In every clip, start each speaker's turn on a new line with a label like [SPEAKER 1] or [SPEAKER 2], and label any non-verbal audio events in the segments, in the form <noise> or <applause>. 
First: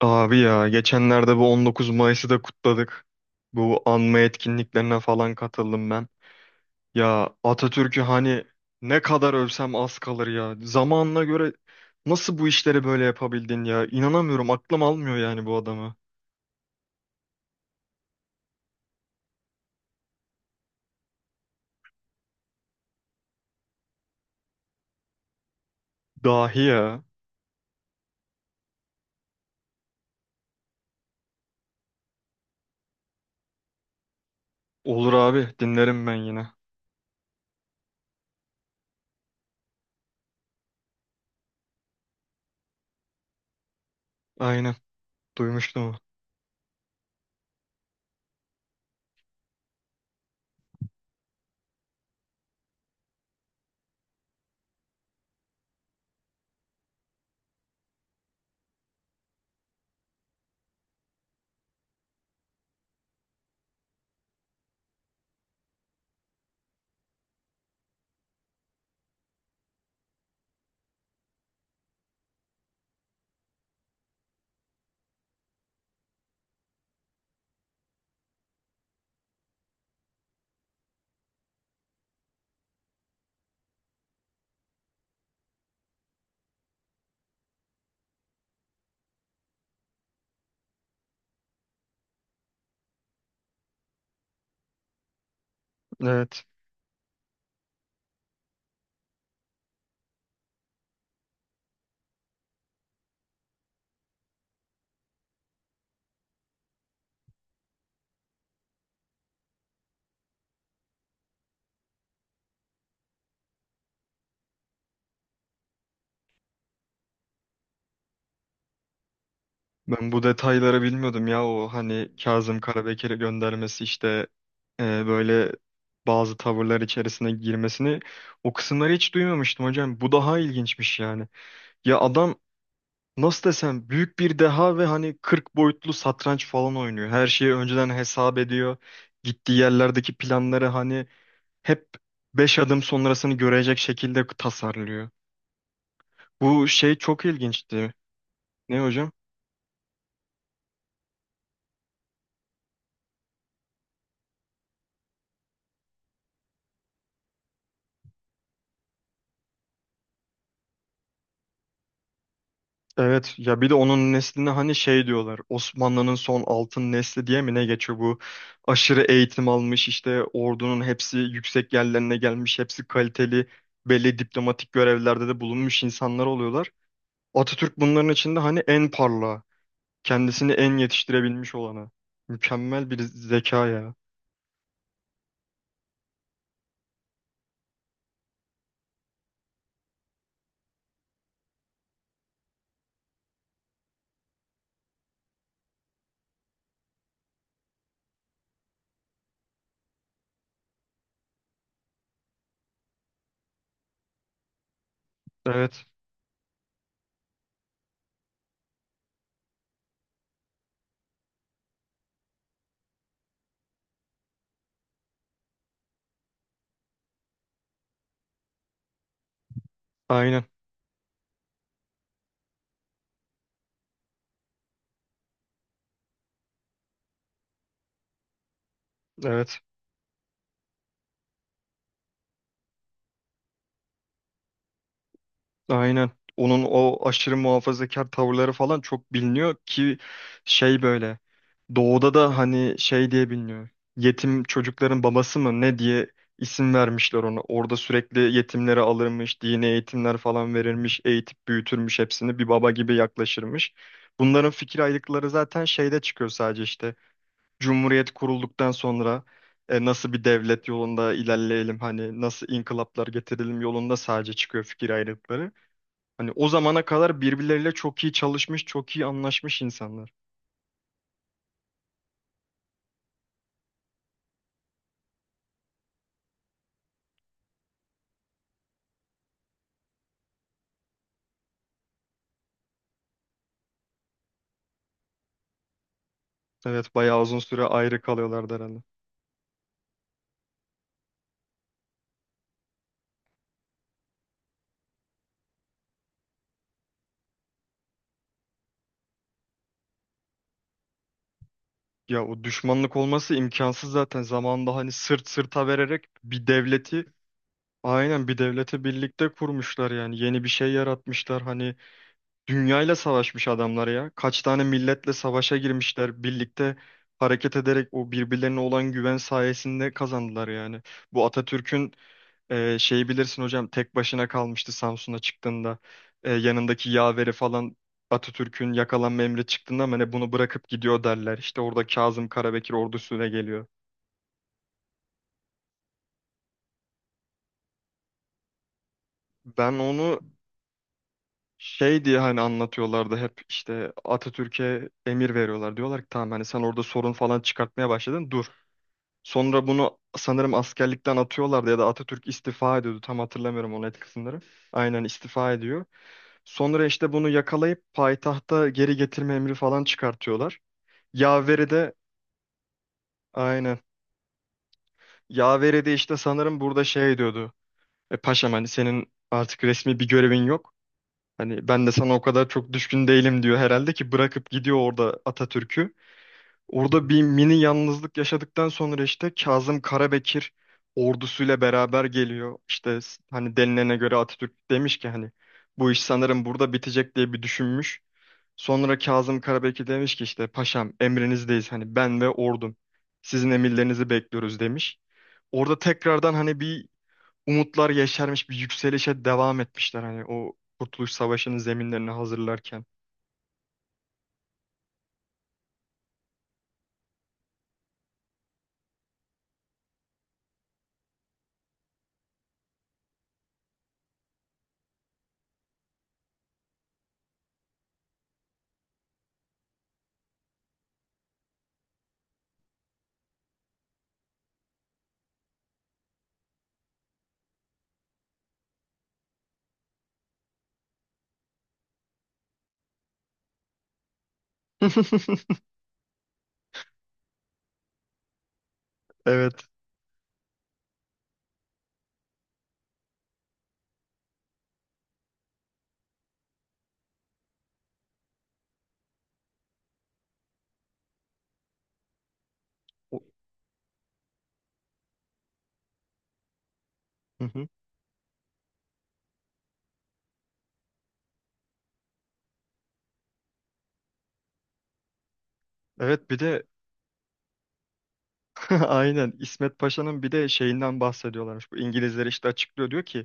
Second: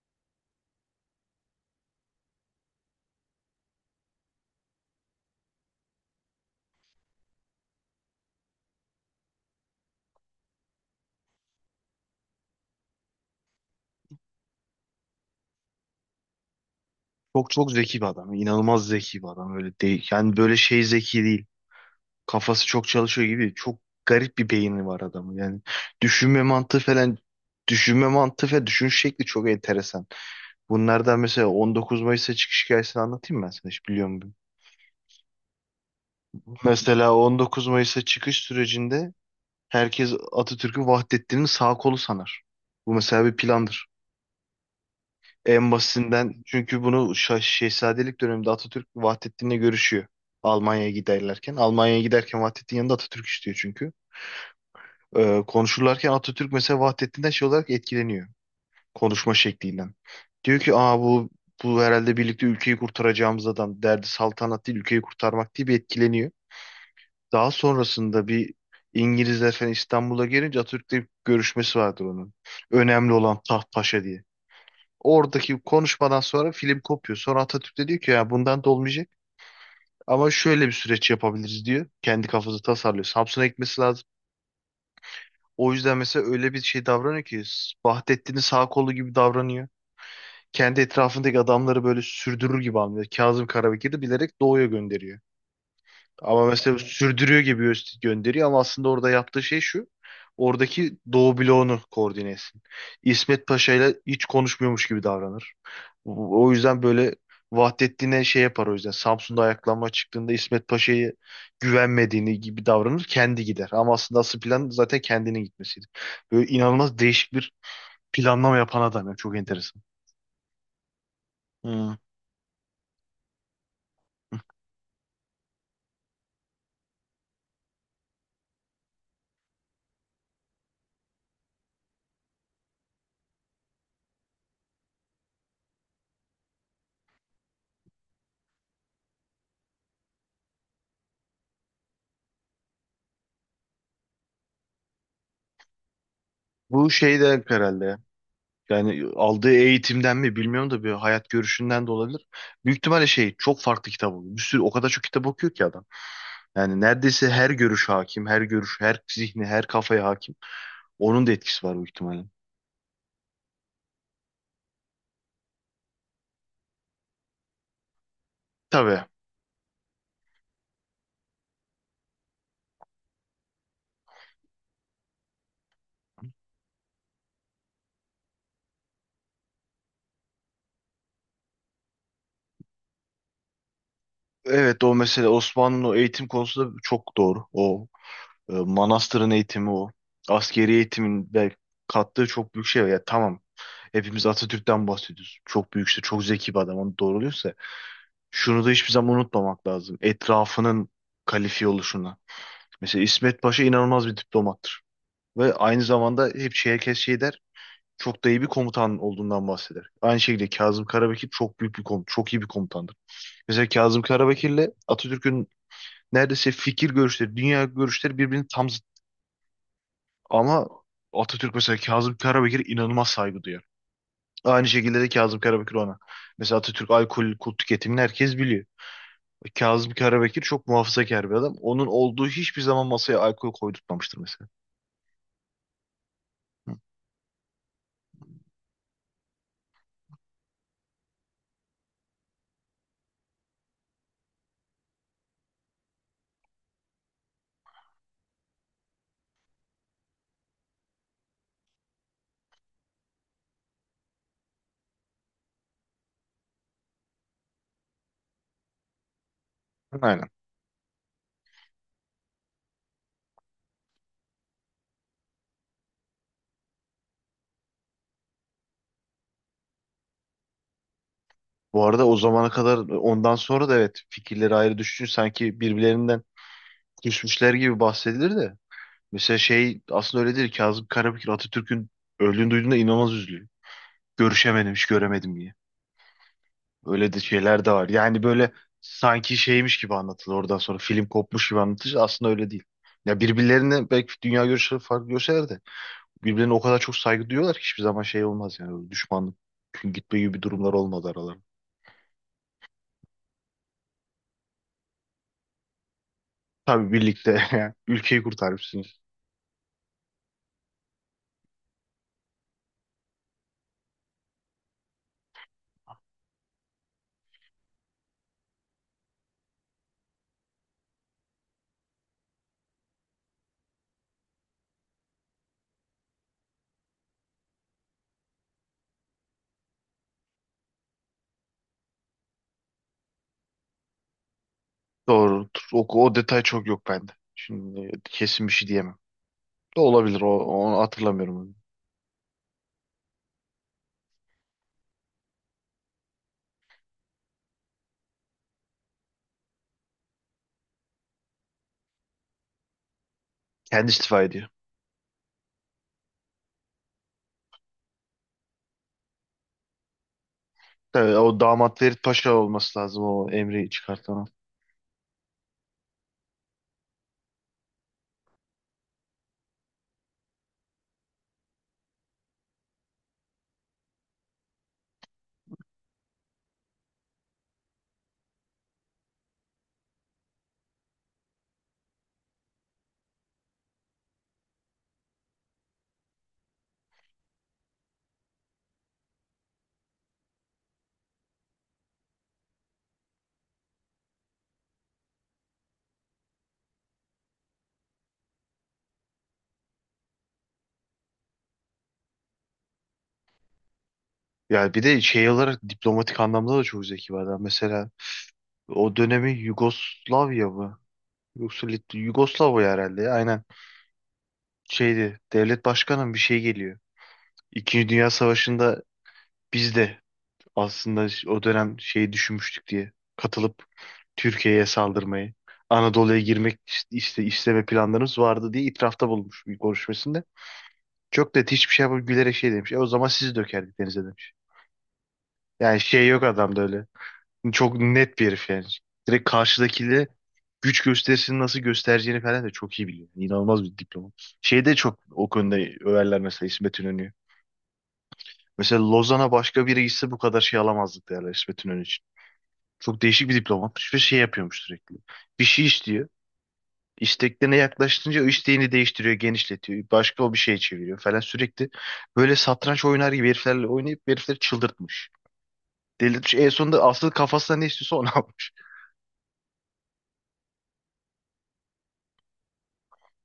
[SPEAKER 1] Abi ya geçenlerde bu 19 Mayıs'ı da kutladık. Bu anma etkinliklerine falan katıldım ben. Ya Atatürk'ü hani ne kadar övsem az kalır ya. Zamanına göre nasıl bu işleri böyle yapabildin ya? İnanamıyorum, aklım almıyor yani bu adamı.
[SPEAKER 2] Çok çok zeki bir adam. İnanılmaz zeki bir adam. Öyle değil. Yani böyle şey zeki değil. Kafası çok çalışıyor gibi. Çok garip bir beyni var adamın. Yani düşünme
[SPEAKER 1] Dahi
[SPEAKER 2] mantığı
[SPEAKER 1] ya.
[SPEAKER 2] falan düşünme mantığı ve düşünüş şekli çok enteresan. Bunlardan mesela 19 Mayıs'a çıkış hikayesini anlatayım mı ben sana hiç biliyor musun?
[SPEAKER 1] Olur abi, dinlerim ben yine.
[SPEAKER 2] Mesela 19 Mayıs'a çıkış sürecinde herkes Atatürk'ü Vahdettin'in sağ kolu sanar. Bu mesela bir plandır.
[SPEAKER 1] Aynen,
[SPEAKER 2] En
[SPEAKER 1] duymuştum. Onu.
[SPEAKER 2] basitinden çünkü bunu şehzadelik döneminde Atatürk Vahdettin'le görüşüyor. Almanya'ya giderlerken. Almanya'ya giderken Vahdettin yanında Atatürk istiyor çünkü. Konuşurlarken Atatürk mesela Vahdettin'den şey olarak etkileniyor. Konuşma şeklinden. Diyor ki aa bu herhalde birlikte ülkeyi kurtaracağımız adam. Derdi saltanat değil ülkeyi kurtarmak diye bir etkileniyor. Daha sonrasında bir İngilizler falan İstanbul'a gelince Atatürk'le bir görüşmesi vardır onun. Önemli olan taht paşa diye. Oradaki konuşmadan sonra film kopuyor. Sonra Atatürk de diyor ki ya bundan da olmayacak. Ama şöyle bir süreç yapabiliriz diyor. Kendi kafası tasarlıyor. Samsun'a gitmesi lazım. O yüzden mesela öyle bir şey davranıyor ki Vahdettin'in sağ kolu gibi davranıyor. Kendi etrafındaki adamları böyle sürdürür gibi anlıyor. Kazım Karabekir'i bilerek doğuya gönderiyor.
[SPEAKER 1] Evet.
[SPEAKER 2] Ama mesela sürdürüyor gibi gönderiyor ama aslında orada yaptığı şey şu. Oradaki Doğu bloğunu koordine etsin. İsmet Paşa ile hiç konuşmuyormuş gibi davranır. O yüzden böyle Vahdettin'e şey yapar o yüzden. Samsun'da ayaklanma çıktığında İsmet Paşa'yı güvenmediğini gibi davranır. Kendi gider. Ama aslında asıl plan zaten kendinin gitmesiydi. Böyle inanılmaz değişik bir planlama yapan adam ya. Çok enteresan.
[SPEAKER 1] Ben bu detayları bilmiyordum ya o
[SPEAKER 2] Hı.
[SPEAKER 1] hani Kazım Karabekir'e göndermesi işte e, böyle bazı tavırlar içerisine girmesini, o kısımları hiç duymamıştım hocam. Bu daha ilginçmiş yani. Ya adam nasıl desem, büyük bir deha ve hani 40 boyutlu satranç falan oynuyor. Her şeyi önceden hesap ediyor. Gittiği yerlerdeki planları hani hep 5 adım sonrasını görecek şekilde tasarlıyor. Bu
[SPEAKER 2] Bu
[SPEAKER 1] şey
[SPEAKER 2] şey
[SPEAKER 1] çok
[SPEAKER 2] de herhalde
[SPEAKER 1] ilginçti.
[SPEAKER 2] ya.
[SPEAKER 1] Ne
[SPEAKER 2] Yani
[SPEAKER 1] hocam?
[SPEAKER 2] aldığı eğitimden mi bilmiyorum da bir hayat görüşünden de olabilir. Büyük ihtimalle şey çok farklı kitap okuyor. Bir sürü o kadar çok kitap okuyor ki adam. Yani neredeyse her görüş hakim, her görüş, her zihni, her kafaya hakim. Onun da etkisi var büyük ihtimalle.
[SPEAKER 1] Evet ya, bir de onun nesline hani şey diyorlar, Osmanlı'nın son altın nesli diye mi ne geçiyor, bu aşırı
[SPEAKER 2] Tabii.
[SPEAKER 1] eğitim almış, işte ordunun hepsi yüksek yerlerine gelmiş, hepsi kaliteli, belli diplomatik görevlerde de bulunmuş insanlar oluyorlar. Atatürk bunların içinde hani en parlağı, kendisini en yetiştirebilmiş olanı, mükemmel bir zeka ya.
[SPEAKER 2] Evet o mesele Osmanlı'nın o eğitim konusunda çok doğru. O manastırın eğitimi o. Askeri eğitimin de kattığı çok büyük şey var. Ya tamam hepimiz Atatürk'ten bahsediyoruz. Çok büyük işte çok zeki bir adam onu doğruluyorsa. Şunu da hiçbir zaman unutmamak lazım. Etrafının kalifiye oluşuna. Mesela İsmet Paşa inanılmaz bir diplomattır. Ve aynı
[SPEAKER 1] Evet,
[SPEAKER 2] zamanda hep şey, herkes şey der. Çok da iyi bir komutan olduğundan bahseder. Aynı şekilde Kazım Karabekir çok büyük bir komutan, çok iyi bir komutandır. Mesela Kazım Karabekir'le Atatürk'ün neredeyse fikir görüşleri, dünya görüşleri birbirinin tam zıt.
[SPEAKER 1] aynen,
[SPEAKER 2] Ama Atatürk mesela Kazım Karabekir'e inanılmaz saygı duyar. Aynı şekilde de Kazım Karabekir ona. Mesela Atatürk alkol, kul tüketimini herkes biliyor.
[SPEAKER 1] evet.
[SPEAKER 2] Kazım Karabekir çok muhafazakar bir adam. Onun olduğu hiçbir zaman masaya alkol koydurtmamıştır mesela.
[SPEAKER 1] Aynen. Onun
[SPEAKER 2] Hı.
[SPEAKER 1] o aşırı muhafazakar tavırları falan çok biliniyor ki şey böyle, doğuda da hani şey diye biliniyor. Yetim çocukların babası mı ne diye isim vermişler ona. Orada sürekli yetimleri alırmış, dini eğitimler falan verirmiş, eğitip büyütürmüş, hepsini bir baba gibi yaklaşırmış. Bunların fikir ayrılıkları zaten şeyde çıkıyor sadece işte. Cumhuriyet kurulduktan sonra nasıl bir
[SPEAKER 2] Aynen.
[SPEAKER 1] devlet yolunda ilerleyelim, hani nasıl inkılaplar getirelim yolunda sadece çıkıyor fikir ayrılıkları. Hani o zamana kadar birbirleriyle çok iyi çalışmış, çok iyi anlaşmış insanlar.
[SPEAKER 2] Bu arada o zamana kadar ondan sonra da evet fikirleri ayrı düşünce sanki birbirlerinden küsmüşler gibi bahsedilir de. Mesela şey aslında öyle değil. Kazım Karabekir Atatürk'ün öldüğünü duyduğunda inanılmaz üzülüyor. Görüşemedim, hiç göremedim diye.
[SPEAKER 1] Evet,
[SPEAKER 2] Öyle
[SPEAKER 1] bayağı
[SPEAKER 2] de
[SPEAKER 1] uzun süre
[SPEAKER 2] şeyler de var.
[SPEAKER 1] ayrı
[SPEAKER 2] Yani böyle
[SPEAKER 1] kalıyorlardı herhalde.
[SPEAKER 2] sanki şeymiş gibi anlatılır oradan sonra film kopmuş gibi anlatılır. Aslında öyle değil. Ya birbirlerine belki dünya görüşleri farklı görseler de birbirine o kadar çok saygı duyuyorlar ki hiçbir zaman şey olmaz yani. Böyle düşmanlık gitme gibi durumlar olmadı aralarında.
[SPEAKER 1] Ya o düşmanlık olması imkansız zaten. Zamanında hani sırt sırta vererek bir
[SPEAKER 2] Tabii
[SPEAKER 1] devleti,
[SPEAKER 2] birlikte <laughs> ülkeyi
[SPEAKER 1] aynen bir devleti
[SPEAKER 2] kurtarmışsınız.
[SPEAKER 1] birlikte kurmuşlar yani. Yeni bir şey yaratmışlar. Hani dünyayla savaşmış adamlar ya. Kaç tane milletle savaşa girmişler. Birlikte hareket ederek o birbirlerine olan güven sayesinde kazandılar yani. Bu Atatürk'ün Şeyi bilirsin hocam, tek başına kalmıştı Samsun'a çıktığında. Yanındaki yaveri falan, Atatürk'ün yakalanma emri çıktığında ama hani bunu bırakıp gidiyor derler. İşte orada Kazım Karabekir ordusuyla geliyor.
[SPEAKER 2] Doğru. O detay çok yok bende. Şimdi kesin bir şey diyemem.
[SPEAKER 1] Ben
[SPEAKER 2] Da
[SPEAKER 1] onu
[SPEAKER 2] olabilir. Onu hatırlamıyorum.
[SPEAKER 1] şey diye hani anlatıyorlardı hep, işte Atatürk'e emir veriyorlar. Diyorlar ki tamam hani sen orada sorun falan çıkartmaya başladın, dur. Sonra bunu sanırım askerlikten atıyorlardı ya da Atatürk istifa ediyordu. Tam hatırlamıyorum o
[SPEAKER 2] Kendi
[SPEAKER 1] net
[SPEAKER 2] istifa
[SPEAKER 1] kısımları.
[SPEAKER 2] ediyor.
[SPEAKER 1] Aynen, istifa ediyor. Sonra işte bunu yakalayıp payitahta geri getirme emri falan çıkartıyorlar.
[SPEAKER 2] Tabii, o
[SPEAKER 1] Yaveri
[SPEAKER 2] damat
[SPEAKER 1] de,
[SPEAKER 2] Ferit Paşa olması lazım o emri
[SPEAKER 1] aynen.
[SPEAKER 2] çıkartan.
[SPEAKER 1] Yaveri de işte sanırım burada şey diyordu. E paşam, hani senin artık resmi bir görevin yok. Hani ben de sana o kadar çok düşkün değilim diyor herhalde ki bırakıp gidiyor orada Atatürk'ü. Orada bir mini yalnızlık yaşadıktan sonra işte Kazım Karabekir ordusuyla beraber geliyor. İşte hani denilene göre Atatürk demiş ki hani bu iş sanırım burada bitecek diye bir düşünmüş. Sonra Kazım Karabekir demiş ki işte paşam emrinizdeyiz, hani ben ve ordum sizin emirlerinizi bekliyoruz demiş. Orada tekrardan hani bir umutlar yeşermiş, bir yükselişe devam etmişler hani o Kurtuluş Savaşı'nın zeminlerini hazırlarken.
[SPEAKER 2] Yani bir de şey olarak diplomatik anlamda da çok zeki bir adam. Mesela o dönemi Yugoslavya mı? Yoksa Yugoslavya herhalde. Aynen. Şeydi. Devlet başkanı mı bir şey geliyor. İkinci Dünya Savaşı'nda biz de aslında o dönem şeyi düşünmüştük diye katılıp Türkiye'ye saldırmayı, Anadolu'ya girmek işte isteme planlarımız vardı diye itirafta bulunmuş bir konuşmasında. Çok da hiçbir şey yapıp gülerek şey demiş. E o zaman sizi dökerdik denize demiş.
[SPEAKER 1] <laughs>
[SPEAKER 2] Yani şey yok adamda öyle. Çok net bir herif yani. Direkt
[SPEAKER 1] Evet.
[SPEAKER 2] karşıdakiyle güç gösterisini nasıl göstereceğini falan da çok iyi biliyor. Yani İnanılmaz bir diplomat. Şeyde çok o konuda överler mesela İsmet İnönü. Mesela Lozan'a başka biri gitse bu kadar şey alamazdık derler İsmet İnönü için. Çok
[SPEAKER 1] O-
[SPEAKER 2] değişik bir diplomatmış ve şey yapıyormuş sürekli. Bir şey istiyor.
[SPEAKER 1] Hı
[SPEAKER 2] İsteklerine
[SPEAKER 1] hı.
[SPEAKER 2] yaklaştığınca o isteğini değiştiriyor, genişletiyor. Başka o bir şey çeviriyor falan sürekli. Böyle satranç oynar gibi heriflerle oynayıp herifleri çıldırtmış.
[SPEAKER 1] Evet,
[SPEAKER 2] Delirtmiş.
[SPEAKER 1] bir
[SPEAKER 2] En
[SPEAKER 1] de
[SPEAKER 2] sonunda asıl kafasına ne istiyorsa onu <laughs> almış.
[SPEAKER 1] <laughs> aynen İsmet Paşa'nın bir de şeyinden bahsediyorlarmış. Bu İngilizler işte açıklıyor, diyor ki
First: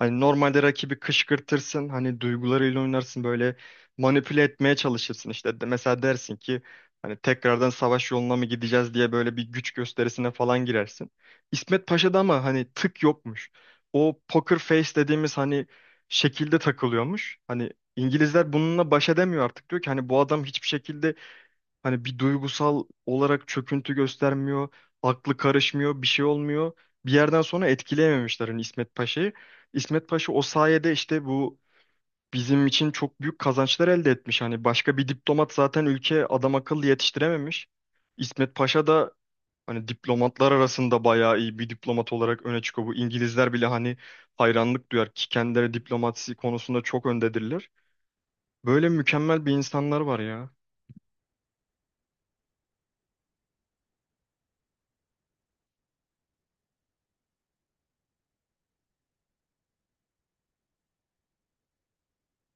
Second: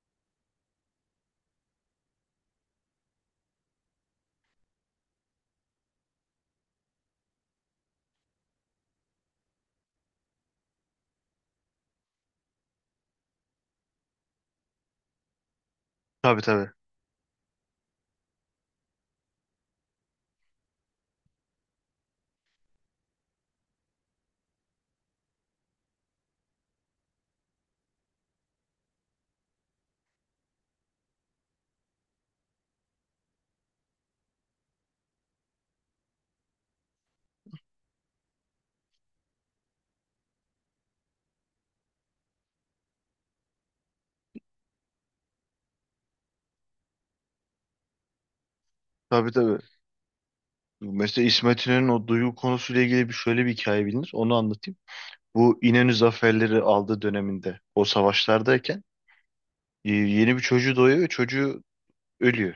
[SPEAKER 1] hani normalde rakibi kışkırtırsın, hani duygularıyla oynarsın, böyle manipüle etmeye çalışırsın işte. Mesela dersin ki hani tekrardan savaş yoluna mı gideceğiz diye, böyle bir güç gösterisine falan girersin. İsmet Paşa'da ama hani tık yokmuş. O poker face dediğimiz hani
[SPEAKER 2] Tabii,
[SPEAKER 1] şekilde
[SPEAKER 2] tabii.
[SPEAKER 1] takılıyormuş. Hani İngilizler bununla baş edemiyor, artık diyor ki hani bu adam hiçbir şekilde, hani bir duygusal olarak çöküntü göstermiyor, aklı karışmıyor, bir şey olmuyor. Bir yerden sonra etkileyememişler hani İsmet Paşa'yı. İsmet Paşa o sayede işte bu bizim için çok büyük kazançlar elde etmiş. Hani başka bir diplomat zaten ülke adam akıllı yetiştirememiş. İsmet Paşa da hani diplomatlar arasında bayağı iyi bir diplomat olarak öne çıkıyor. Bu İngilizler bile hani hayranlık duyar ki kendileri diplomasi konusunda çok öndedirler. Böyle
[SPEAKER 2] Tabii,
[SPEAKER 1] mükemmel bir
[SPEAKER 2] tabii.
[SPEAKER 1] insanlar var ya.
[SPEAKER 2] Mesela İsmet İnönü'nün o duygu konusuyla ilgili bir şöyle bir hikaye bilinir. Onu anlatayım. Bu İnönü zaferleri aldığı döneminde o savaşlardayken yeni bir çocuğu doğuyor ve çocuğu ölüyor.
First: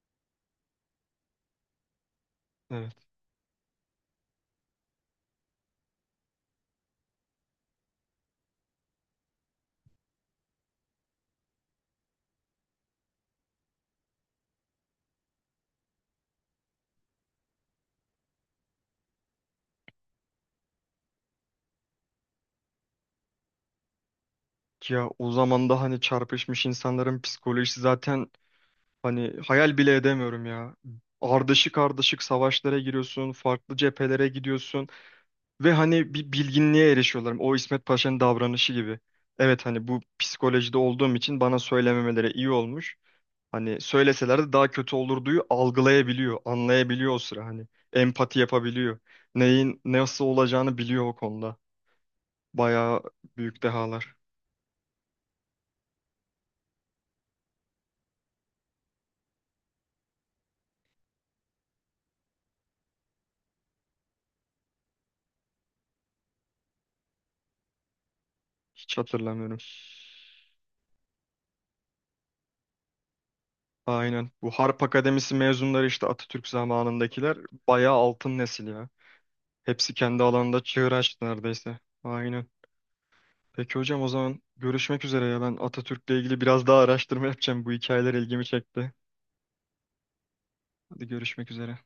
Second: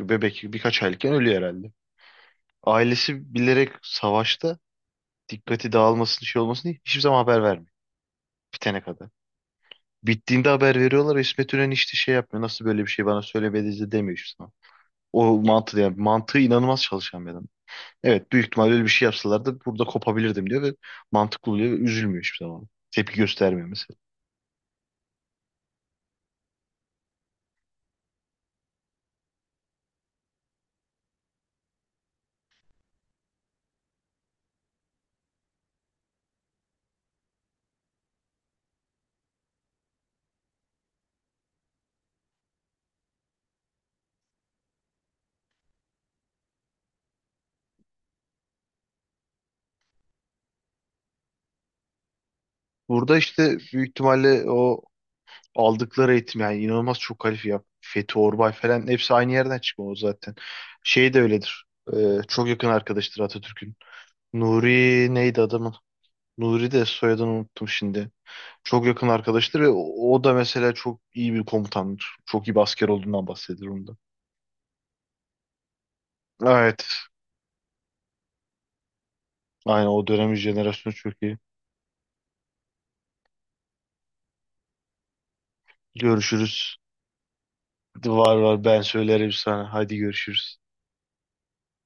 [SPEAKER 2] Bebek birkaç aylıkken ölüyor herhalde.
[SPEAKER 1] Evet.
[SPEAKER 2] Ailesi bilerek savaşta dikkati dağılmasın şey olmasın diye hiçbir zaman haber vermiyor. Bitene kadar. Bittiğinde haber veriyorlar. İsmet İnönü işte şey yapmıyor. Nasıl böyle bir şey bana söylemediniz de demiyor hiçbir zaman. O mantığı yani mantığı inanılmaz çalışan bir adam. Evet büyük ihtimalle öyle bir şey yapsalardı burada kopabilirdim diyor ve mantıklı oluyor ve üzülmüyor hiçbir zaman. Tepki göstermiyor mesela.
[SPEAKER 1] Ya o zaman da hani çarpışmış insanların psikolojisi zaten, hani hayal bile edemiyorum ya. Ardışık ardışık savaşlara giriyorsun, farklı cephelere gidiyorsun ve hani bir bilginliğe erişiyorlar. O İsmet Paşa'nın davranışı gibi. Evet, hani bu psikolojide olduğum için bana söylememeleri iyi olmuş. Hani söyleselerdi daha kötü olurduyu algılayabiliyor, anlayabiliyor o sıra hani. Empati yapabiliyor. Neyin nasıl olacağını biliyor o konuda. Bayağı
[SPEAKER 2] Burada işte
[SPEAKER 1] büyük
[SPEAKER 2] büyük
[SPEAKER 1] dehalar.
[SPEAKER 2] ihtimalle o aldıkları eğitim yani inanılmaz çok kalifiye ya. Fethi Orbay falan hepsi aynı yerden çıkma o zaten. Şey de öyledir. Çok yakın arkadaştır Atatürk'ün. Nuri neydi adamın? Nuri de soyadını unuttum şimdi. Çok
[SPEAKER 1] Hiç
[SPEAKER 2] yakın
[SPEAKER 1] hatırlamıyorum.
[SPEAKER 2] arkadaştır ve o da mesela çok iyi bir komutandır. Çok iyi bir asker olduğundan bahsedilir onda.
[SPEAKER 1] Aynen. Bu Harp Akademisi mezunları işte Atatürk
[SPEAKER 2] Evet.
[SPEAKER 1] zamanındakiler bayağı altın nesil ya.
[SPEAKER 2] Aynen
[SPEAKER 1] Hepsi
[SPEAKER 2] o
[SPEAKER 1] kendi
[SPEAKER 2] dönemin
[SPEAKER 1] alanında çığır
[SPEAKER 2] jenerasyonu çok
[SPEAKER 1] açtı
[SPEAKER 2] iyi.
[SPEAKER 1] neredeyse. Aynen. Peki hocam, o zaman görüşmek üzere ya. Ben Atatürk'le ilgili biraz
[SPEAKER 2] Görüşürüz.
[SPEAKER 1] daha araştırma yapacağım. Bu hikayeler
[SPEAKER 2] Var
[SPEAKER 1] ilgimi
[SPEAKER 2] var ben
[SPEAKER 1] çekti.
[SPEAKER 2] söylerim sana. Hadi görüşürüz.
[SPEAKER 1] Hadi görüşmek üzere.